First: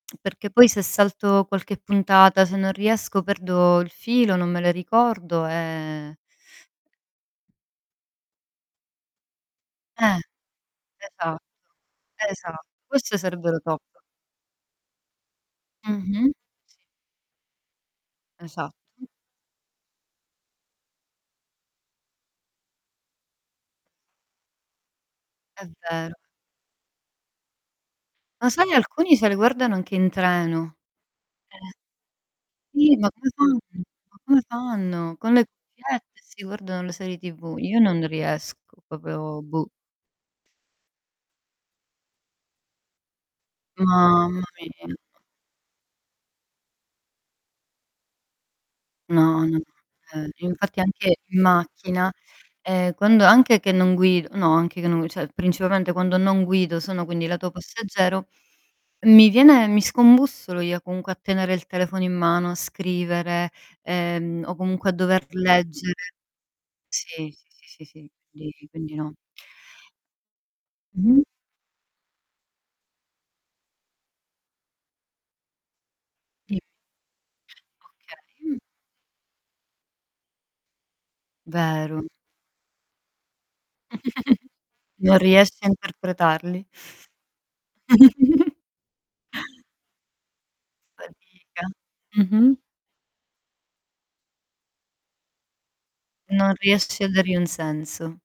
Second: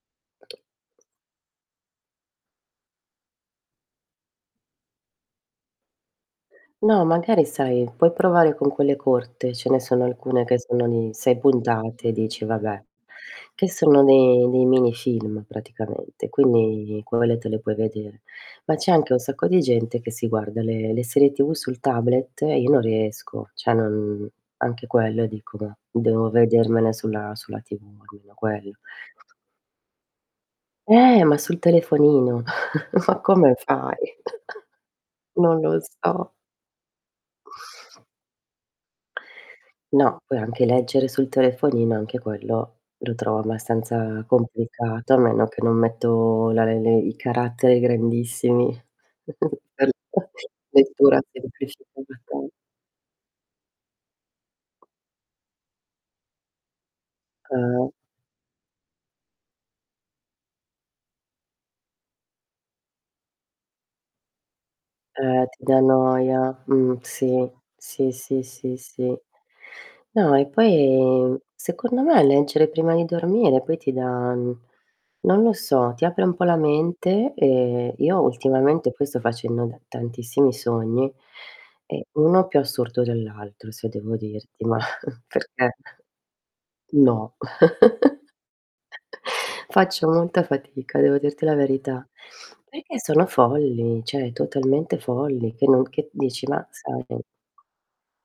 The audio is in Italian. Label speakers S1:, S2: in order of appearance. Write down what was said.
S1: Perché poi se salto qualche puntata, se non riesco perdo il filo, non me le ricordo e
S2: No, magari sai puoi provare con quelle corte, ce ne sono
S1: Eh,
S2: alcune che sono di 6
S1: esatto,
S2: puntate, e dici:
S1: esatto.
S2: "Vabbè,"
S1: Queste sarebbero
S2: che
S1: top.
S2: sono dei dei mini film praticamente,
S1: Mh-mh, sì.
S2: quindi quelle te le puoi vedere. Ma c'è
S1: Esatto.
S2: anche un sacco di gente che si guarda le le serie TV sul tablet e io non riesco, cioè non anche quello dico:
S1: È
S2: "Mah,"
S1: vero.
S2: devo vedermene sulla sulla TV almeno
S1: Lo sai,
S2: quello.
S1: alcuni se le guardano anche in treno.
S2: Eh, ma sul
S1: [unintelligible]
S2: telefonino.
S1: Sì, ma
S2: Ma
S1: come
S2: come
S1: fanno?
S2: fai?
S1: Ma come fanno? Con le
S2: Non lo
S1: cuffiette e
S2: so.
S1: si guardano le serie TV. Io non riesco, proprio buh.
S2: No, poi anche leggere sul telefonino, anche quello, lo trovo abbastanza
S1: Mamma mia.
S2: complicato, a meno che non metto la re le i caratteri grandissimi
S1: No, no, no,
S2: per la
S1: vabbè. Infatti, anche
S2: lettura
S1: in macchina,
S2: semplificata.
S1: ehm, quando anche che non guido no anche che non gui cioè, principalmente quando non guido, sono quindi lato
S2: Eh.
S1: passeggero, mi viene mi scombussolo io comunque a tenere il telefono in mano, a scrivere, ehm, o comunque a dover
S2: Eh, ti dà
S1: leggere.
S2: noia. Mh,
S1: Sì,
S2: sì,
S1: sì, sì, sì,
S2: sì, sì,
S1: quindi
S2: sì,
S1: quindi
S2: sì.
S1: no.
S2: No, e
S1: Mh-mh.
S2: poi secondo me leggere prima di dormire poi ti dà n non lo so, ti apre un po' la
S1: Dimmi.
S2: mente, ehm, io
S1: Okay. [unintelligible]
S2: ultimamente poi sto facendo da tantissimi sogni e
S1: Vero.
S2: uno più assurdo dell'altro, se devo dirti. Mah,
S1: Non riesci a
S2: perchè?
S1: interpretarli.
S2: No. Faccio molta fatica devo dirti la
S1: Fatica.
S2: verità,
S1: Mh-mh.
S2: perchè sono folli, cioè totalmente folli, che non che dici:
S1: Non
S2: "Mah,
S1: riesci a
S2: sai"
S1: dargli un senso.